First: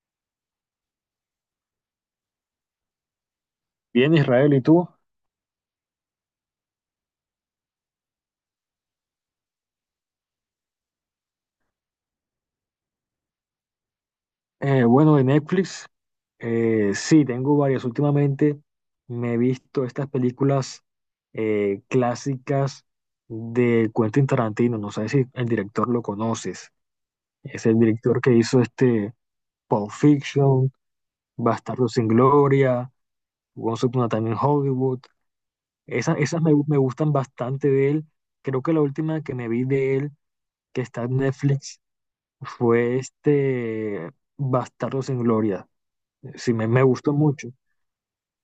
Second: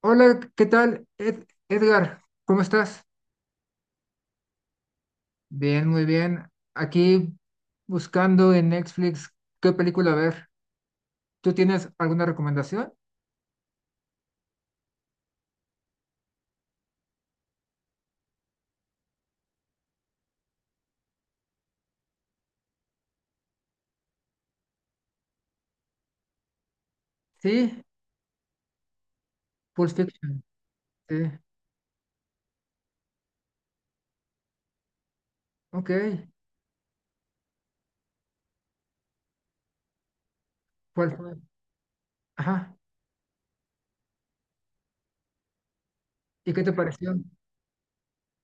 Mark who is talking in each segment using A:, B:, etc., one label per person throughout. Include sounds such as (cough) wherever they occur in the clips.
A: Hola, ¿qué tal? Edgar, ¿cómo estás?
B: Bien, Israel, ¿y tú?
A: Bien, muy bien. Aquí buscando en Netflix qué película ver. ¿Tú tienes alguna recomendación?
B: Bueno, de Netflix, sí, tengo varias. Últimamente me he visto estas películas clásicas de Quentin Tarantino. No sé si el director lo conoces. Es el
A: Sí,
B: director que hizo
A: Pulp
B: Pulp
A: Fiction.
B: Fiction,
A: Sí,
B: Bastardos sin Gloria, Once Upon a Time in Hollywood.
A: ok.
B: Esas me gustan bastante de él. Creo que la última que me vi de él, que está
A: ¿Cuál
B: en
A: fue?
B: Netflix,
A: Ajá.
B: fue Bastardos sin Gloria.
A: ¿Y
B: Sí,
A: qué
B: me,
A: te
B: me gustó
A: pareció?
B: mucho.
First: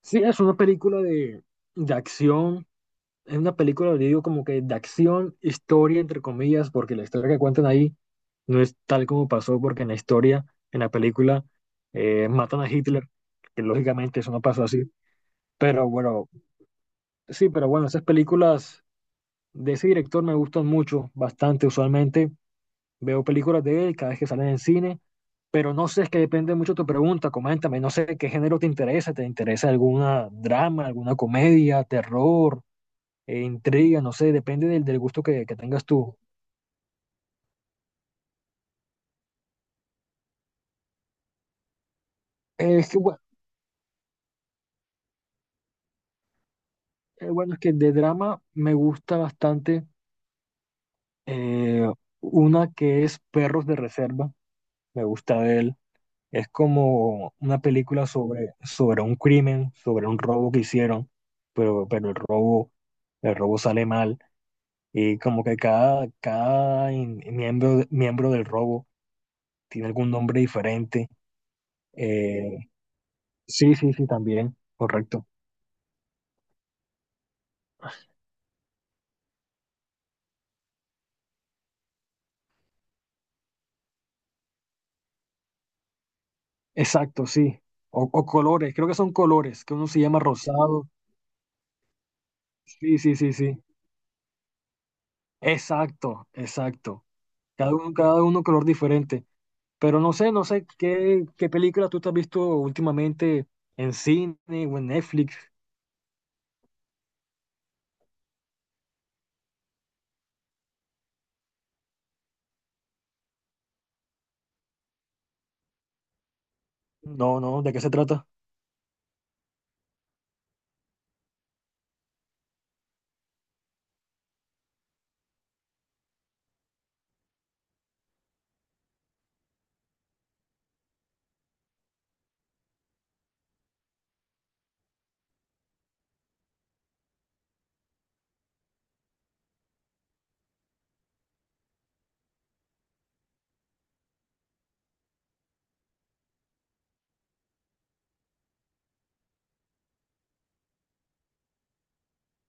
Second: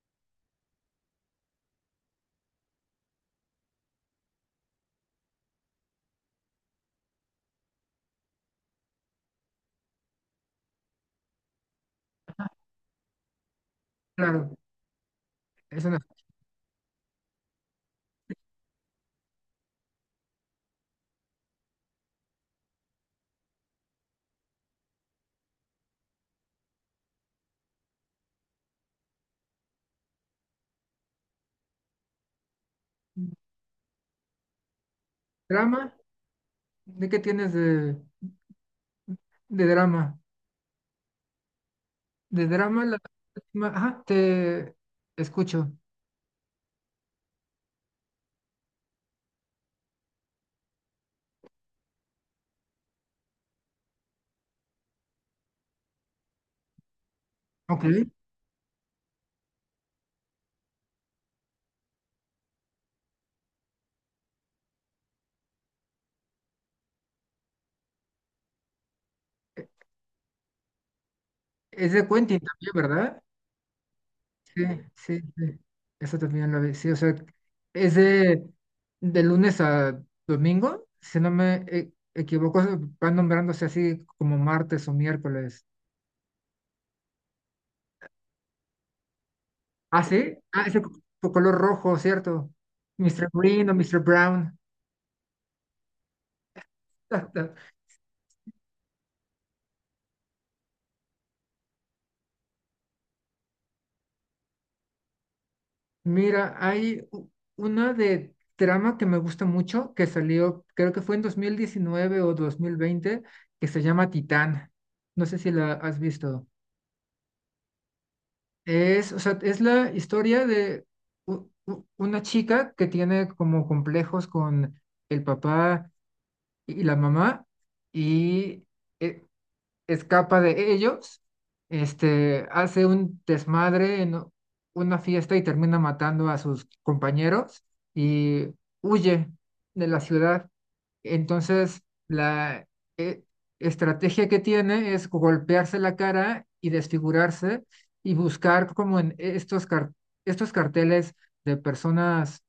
B: Sí, es una película de acción. Es una película, le digo, como que de acción, historia, entre comillas, porque la historia que cuentan ahí no es tal como pasó, porque en la historia, en la película, matan a Hitler, que lógicamente eso no
A: Claro,
B: pasó así.
A: es
B: Pero
A: una
B: bueno, sí, pero bueno, esas películas de ese director me gustan mucho, bastante usualmente. Veo películas de él cada vez que salen en cine, pero no sé, es que depende mucho de tu pregunta. Coméntame, no sé qué género te interesa. ¿Te interesa alguna drama, alguna comedia, terror, intriga? No sé, depende del, del gusto que tengas
A: drama.
B: tú.
A: ¿De qué tienes de drama? De
B: Eh,
A: drama,
B: es que,
A: la
B: bueno,
A: última. Ajá, te escucho.
B: bueno, es que de drama me gusta bastante eh, una que es Perros de Reserva. Me gusta de él. Es como una
A: Ok.
B: película sobre, sobre un crimen, sobre un robo que hicieron, pero el robo sale mal. Y como que cada miembro del robo tiene algún nombre diferente.
A: Es de Quentin
B: Eh,
A: también, ¿verdad?
B: sí, sí, sí, también,
A: Sí, sí,
B: correcto.
A: sí. Eso también lo vi. Sí, o sea, es de lunes a domingo, si no me equivoco, se van nombrándose así como martes o miércoles.
B: Exacto, sí. O colores, creo que son colores, que uno se
A: Ah,
B: llama
A: sí. Ah, ese
B: rosado.
A: co- co- color rojo, ¿cierto?
B: Sí, sí,
A: Mr.
B: sí, sí.
A: Green o Mr. Brown.
B: Exacto, exacto. Cada
A: (laughs)
B: uno, cada uno color diferente. Pero no sé qué película tú te has visto últimamente en cine o en Netflix.
A: Mira, una de trama que me gusta mucho que salió, creo que fue en 2019 o 2020, que se llama Titán. No sé si la has visto.
B: No, no, ¿de qué se trata?
A: Es, o sea, es la historia de una chica que tiene como complejos con el papá y la mamá y eh, escapa de ellos, este, hace un desmadre en una fiesta y termina matando a sus compañeros y huye de la ciudad. Entonces, la eh, estrategia que tiene es golpearse la cara y desfigurarse y buscar como en estos carteles de personas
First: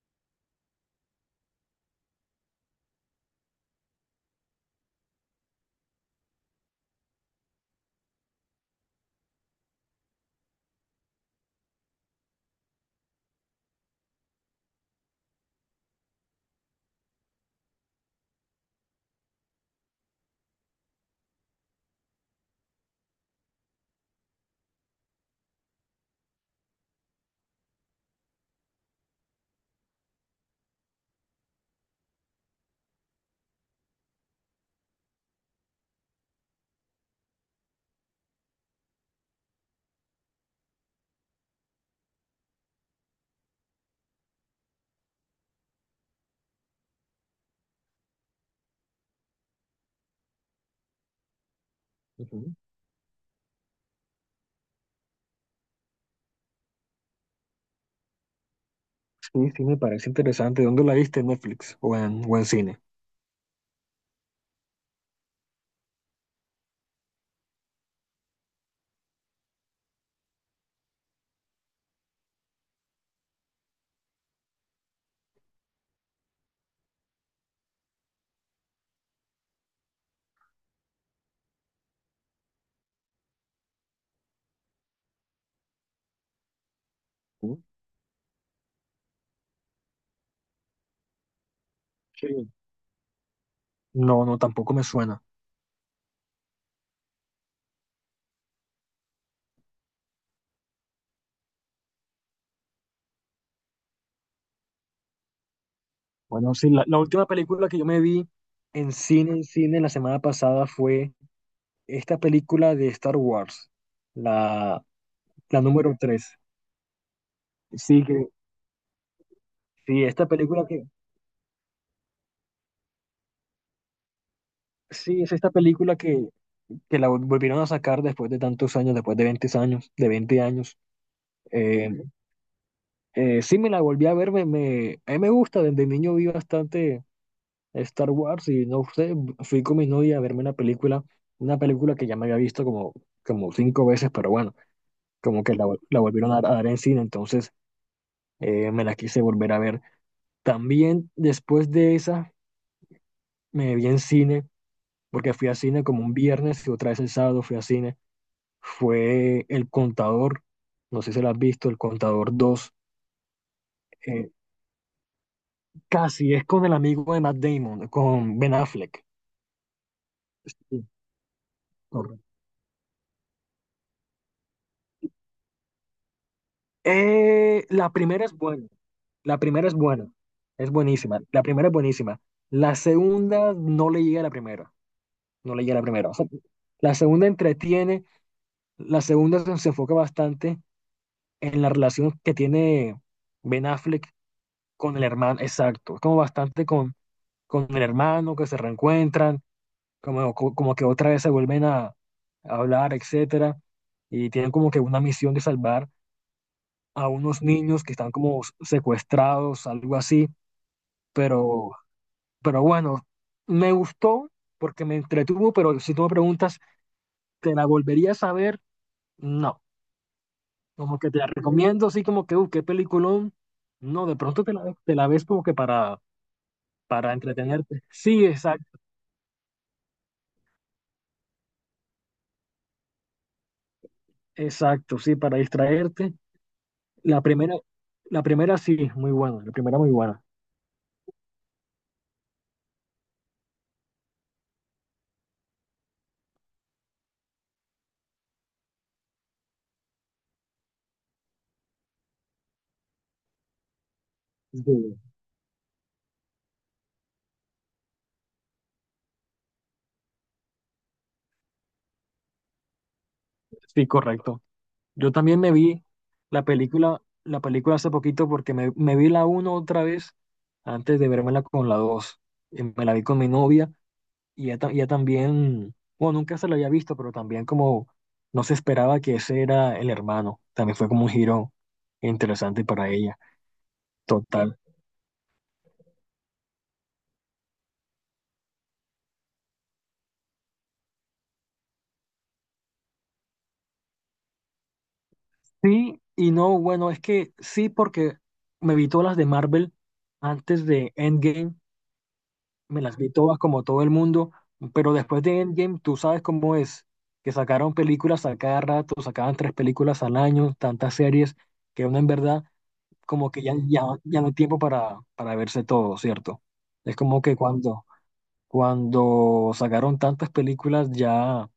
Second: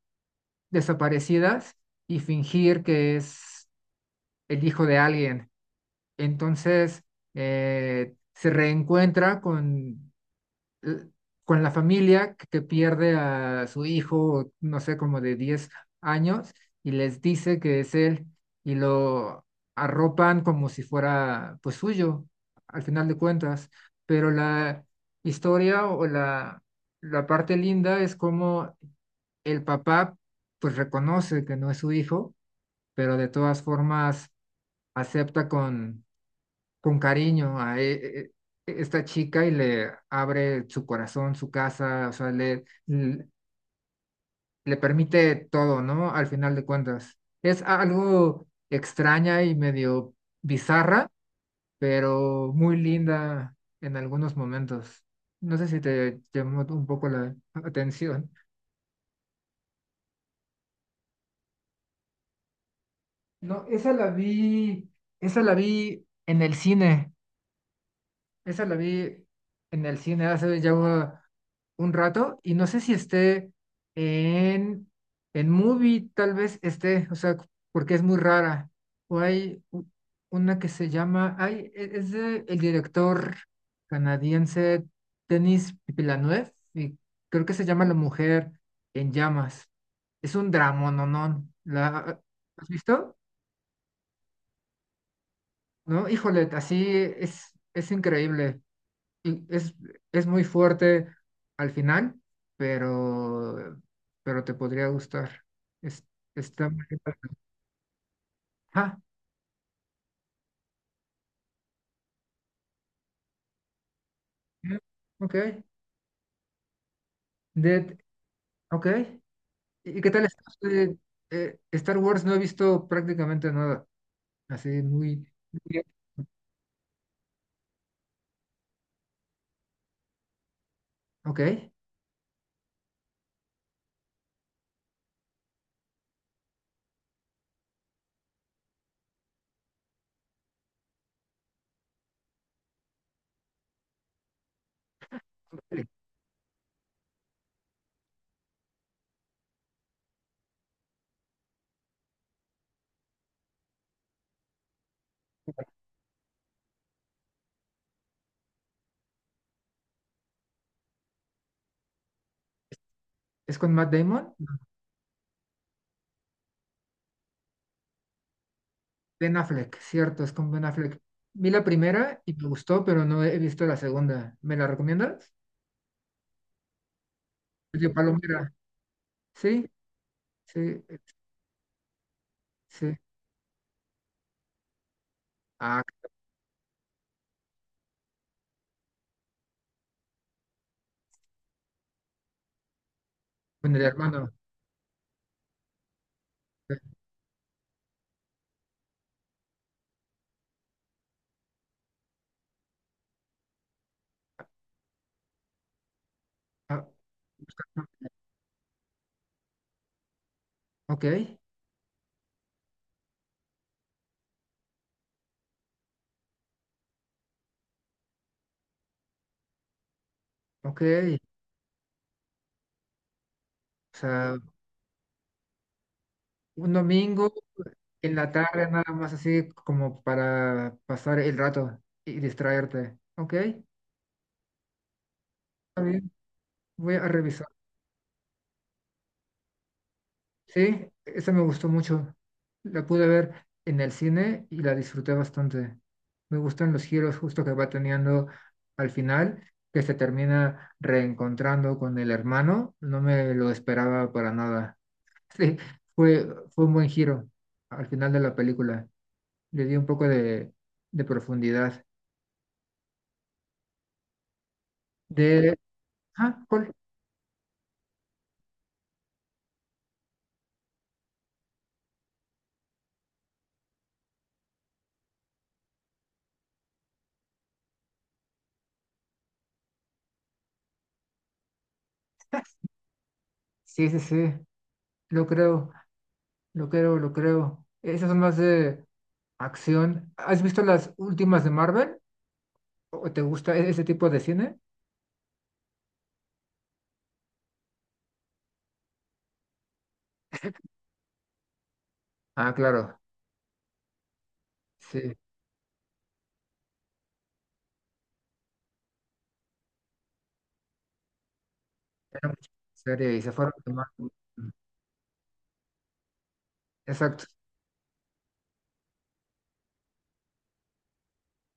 A: desaparecidas y fingir que es el hijo de alguien. Entonces, se reencuentra con, eh, con la familia que pierde a su hijo, no sé, como de 10 años, y les dice que es él, y lo arropan como si fuera pues suyo, al final de cuentas. Pero la historia o la parte linda es como el papá pues reconoce que no es su hijo, pero de todas formas acepta con cariño a esta chica y le abre su corazón, su casa, o sea, le permite todo, ¿no? Al final de cuentas. Es algo extraña y medio bizarra, pero
B: Ujú.
A: muy linda en algunos momentos. No sé si te llamó un poco la atención.
B: Sí, sí, me parece interesante. ¿Dónde la viste? ¿En Netflix o o en cine?
A: No, esa la vi en el cine. Esa la vi en el cine hace ya un rato y no sé si esté en, en Movie, tal vez esté, o sea, porque es muy rara. O una que se llama, ay, es de el director canadiense Denis Villeneuve y creo que
B: Uy.
A: se llama La Mujer en Llamas. Es un drama, no, no. ¿La has visto?
B: No, no, tampoco me suena.
A: No, híjole, así es increíble y es muy fuerte al final, pero, pero te podría gustar. Es-
B: Bueno,
A: Está
B: sí, la,
A: muy...
B: la última película que yo me vi en
A: Ah,
B: cine, en cine, la semana pasada fue esta película de Star Wars,
A: mm,
B: la,
A: ok.
B: la número 3.
A: Dead,
B: Sí,
A: ok. ¿Y
B: sí,
A: qué tal
B: esta película
A: Star Wars no he visto prácticamente nada. Así
B: sí,
A: muy...
B: es esta
A: muy...
B: película que la volvieron a sacar después de tantos años, después de veinte años.
A: Ok.
B: Eh, sí, me la volví a ver, a mí me gusta, desde niño vi bastante Star Wars y no sé, fui con mi novia a verme una película que ya me había visto como cinco veces, pero bueno, como que la, vol-
A: Vale.
B: la volvieron a dar en cine, entonces me la quise volver a ver. También después de esa me vi en cine, porque fui a cine como un viernes y otra vez el sábado fui a cine, fue El Contador, no sé si la has visto, El Contador 2.
A: ¿Es con Matt
B: eh,
A: Damon?
B: Casi es con el amigo de Matt Damon, con Ben Affleck.
A: Ben Affleck, cierto, es con Ben
B: Sí,
A: Affleck. Vi la primera
B: correcto.
A: y me gustó, pero no he visto la segunda. ¿Me la recomiendas? Es de
B: La primera es
A: Palomera.
B: buena. La primera
A: Sí,
B: es buena, es
A: sí,
B: buenísima. La primera es buenísima. La
A: sí.
B: segunda no le llega a la primera, no le llega a
A: Ah,
B: la primera. O sea, la segunda entretiene, la segunda se enfoca bastante en la relación que tiene Ben
A: con el
B: Affleck
A: hermano.
B: con el hermano, exacto, como bastante
A: Eh,
B: con el hermano que se reencuentran, como que otra vez se vuelven a hablar, etcétera, y tienen como que una misión de salvar
A: ah,
B: a unos niños que están como secuestrados, algo así,
A: ok,
B: pero Pero bueno, me gustó porque me entretuvo, pero si tú me preguntas, ¿te la volverías a ver? No.
A: ok.
B: Como que te la recomiendo, así como que, qué peliculón.
A: O
B: No, de
A: sea,
B: pronto te la ves como que
A: un
B: para
A: domingo
B: entretenerte.
A: en
B: Sí,
A: la tarde
B: exacto,
A: nada más así como para pasar el rato y distraerte. Ok, está
B: exacto, sí, para
A: bien,
B: distraerte.
A: voy a
B: La
A: revisar.
B: primera, la primera sí, muy buena, la primera muy buena.
A: Sí, esa me gustó mucho. La pude ver en el cine y la disfruté bastante. Me gustan los giros justo que va teniendo al final, que se termina reencontrando con el hermano. No me lo esperaba para
B: Sí,
A: nada. Sí, fue un buen giro al final de la película. Le dio un poco de profundidad.
B: sí, correcto. Yo también me
A: De,
B: vi
A: ah,
B: la
A: Paul.
B: película, la película hace poquito porque me vi la uno otra vez antes de vermela con la dos. Y me la vi con mi novia. Y ya también, bueno, nunca se lo había visto, pero también como no se esperaba que ese era el hermano. También fue como un giro interesante para ella.
A: Sí, sí, sí.
B: Total.
A: Lo creo, lo creo, lo creo. Esas son más de acción. ¿Has visto las últimas de Marvel? ¿O te gusta ese tipo de cine?
B: Sí, y no, bueno, es que sí, porque me vi todas las de Marvel antes de Endgame,
A: Ah,
B: me las
A: claro.
B: vi todas como todo el mundo, pero
A: Sí.
B: después de Endgame, tú sabes cómo es, que sacaron películas a cada rato, sacaban tres películas al año, tantas series, que uno en
A: Era
B: verdad
A: mucha serie y
B: como
A: se
B: que
A: fueron
B: ya, ya,
A: quemando.
B: ya no hay tiempo para verse todo, ¿cierto? Es como
A: Exacto.
B: que cuando sacaron tantas películas, ya,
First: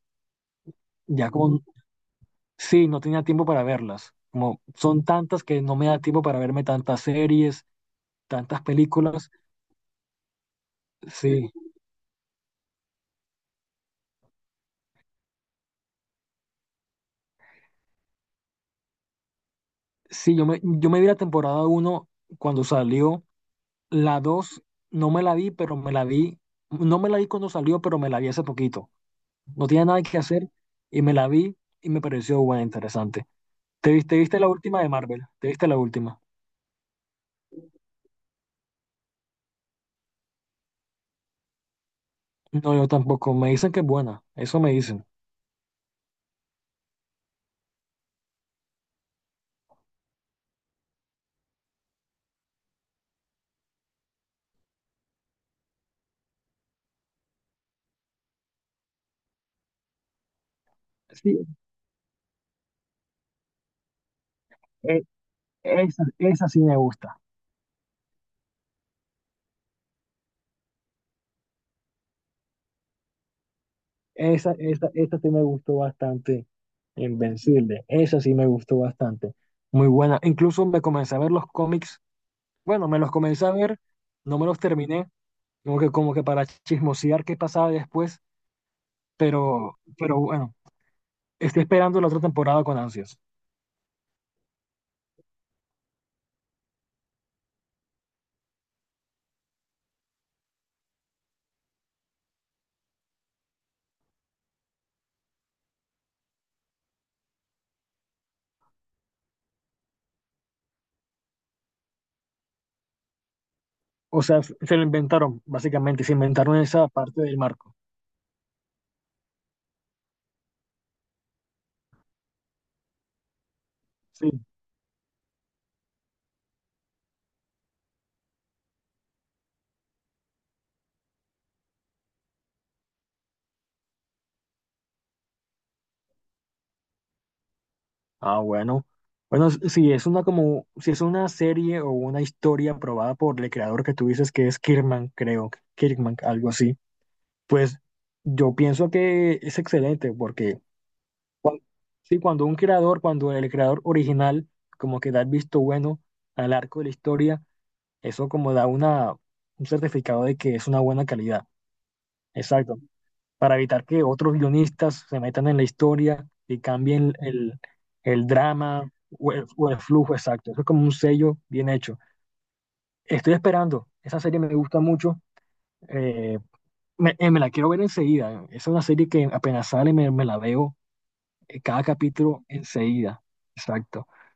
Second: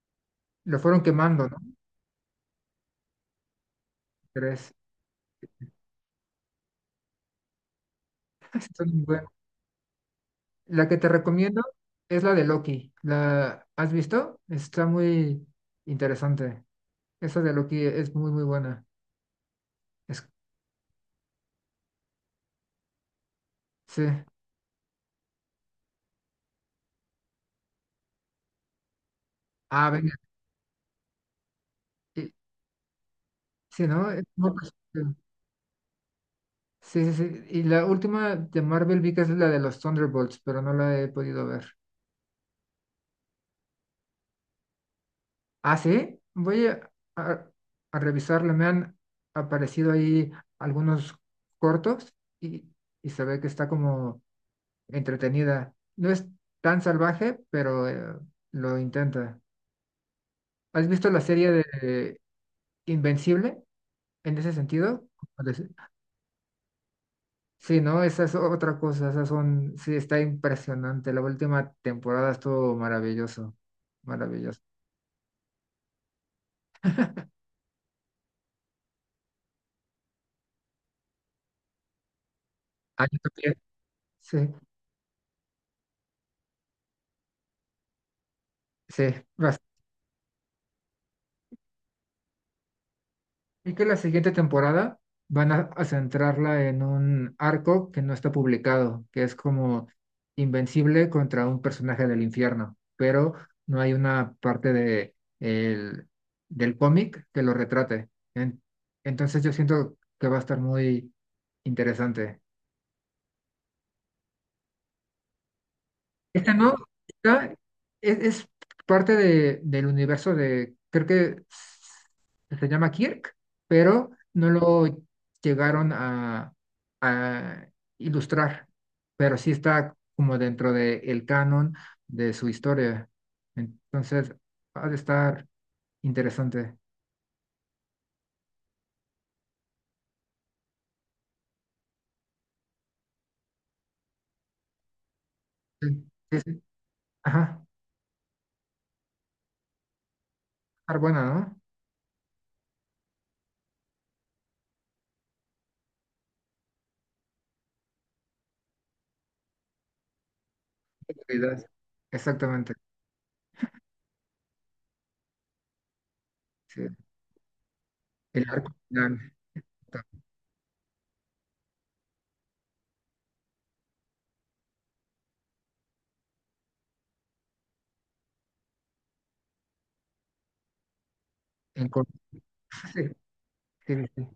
A: Lo fueron
B: ya
A: quemando, ¿no?
B: como, sí, no tenía tiempo para verlas. Como
A: Tres.
B: son tantas que no me da tiempo para verme tantas series, tantas
A: (laughs) Son buenos.
B: películas.
A: La que te
B: Sí,
A: recomiendo es la de Loki. ¿La has visto? Está muy interesante. Esa de Loki es muy, muy buena. Es-
B: sí, yo me vi la temporada uno cuando salió.
A: sí.
B: La 2 no me la vi, pero me la vi. No me la vi cuando salió, pero me la vi hace poquito. No tenía
A: Ah,
B: nada
A: venga.
B: que hacer y me la vi y me
A: Y
B: pareció buena, interesante.
A: sí,
B: ¿Te viste,
A: ¿no?
B: te
A: Es
B: viste la
A: muy
B: última de
A: reciente.
B: Marvel? ¿Te viste la última?
A: Sí, sí, sí. Y la última de Marvel vi que es la de los Thunderbolts, pero no la he podido ver.
B: No, yo tampoco. Me dicen que es buena. Eso me dicen.
A: Ah, sí. Voy a, a revisarla. Me han aparecido ahí algunos cortos y, y se ve que está como entretenida. No es tan salvaje, pero lo intenta. ¿Has visto la
B: Sí,
A: serie de Invencible en ese
B: e-
A: sentido? Pues,
B: esa sí me gusta.
A: sí, no, esa es otra cosa, esas son, sí, está impresionante. La última temporada estuvo maravilloso,
B: Esa,
A: maravilloso.
B: esa, esa sí me gustó bastante. Invencible. Esa sí me gustó bastante. Muy buena. Incluso me comencé a ver los cómics. Bueno, me
A: Ah,
B: los
A: yo
B: comencé a
A: también.
B: ver.
A: Sí,
B: No me los terminé. Como que para chismosear qué pasaba después.
A: sí,
B: Pero, bueno, estoy esperando la otra temporada con ansias.
A: y que la siguiente temporada van a centrarla en un arco que no está publicado, que es como Invencible contra un personaje del infierno, pero no hay una parte del cómic que lo retrate. Entonces yo siento que va a estar muy interesante.
B: O sea, se lo inventaron, básicamente. Se
A: Esta
B: inventaron
A: no,
B: esa parte del
A: esta
B: marco.
A: es parte de, del universo de, creo que se llama Kirk, pero
B: Sí.
A: no lo llegaron a ilustrar, pero sí está como dentro del canon de su historia. Entonces, ha de estar interesante.
B: Ah, bueno. Bueno, si es una como, si es una serie o una historia aprobada por el creador que tú dices que es Kirkman, creo,
A: Sí,
B: Kirkman,
A: sí,
B: algo
A: sí.
B: así,
A: Ajá,
B: pues yo pienso que es excelente porque
A: estar buena, ¿no?
B: sí, cuando un creador, cuando el creador original como que da el visto bueno al arco de la historia, eso como da una, un certificado de que es una buena calidad.
A: Seguridad. Exactamente.
B: Exacto. Para evitar que otros guionistas se metan en la historia y
A: Sí.
B: cambien el
A: El arco
B: drama o
A: final.
B: o el
A: Está
B: flujo exacto. Eso es como un sello bien hecho. Estoy esperando, esa serie me gusta mucho, eh, me la quiero ver enseguida. Es una serie que apenas sale me la veo cada
A: en...
B: capítulo
A: (laughs) sí,
B: enseguida.
A: sí,
B: Exacto.
A: sí.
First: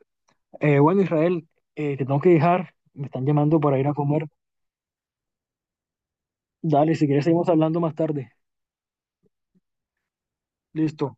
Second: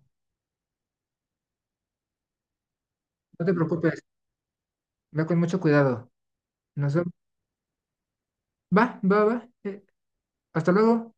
B: Bueno, Israel, te tengo que dejar, me están
A: No te
B: llamando para ir a
A: preocupes.
B: comer.
A: Ve con mucho cuidado.
B: Dale,
A: Nos
B: si
A: vemos.
B: quieres seguimos hablando más tarde.
A: Va, va, va. Hasta luego.
B: Listo.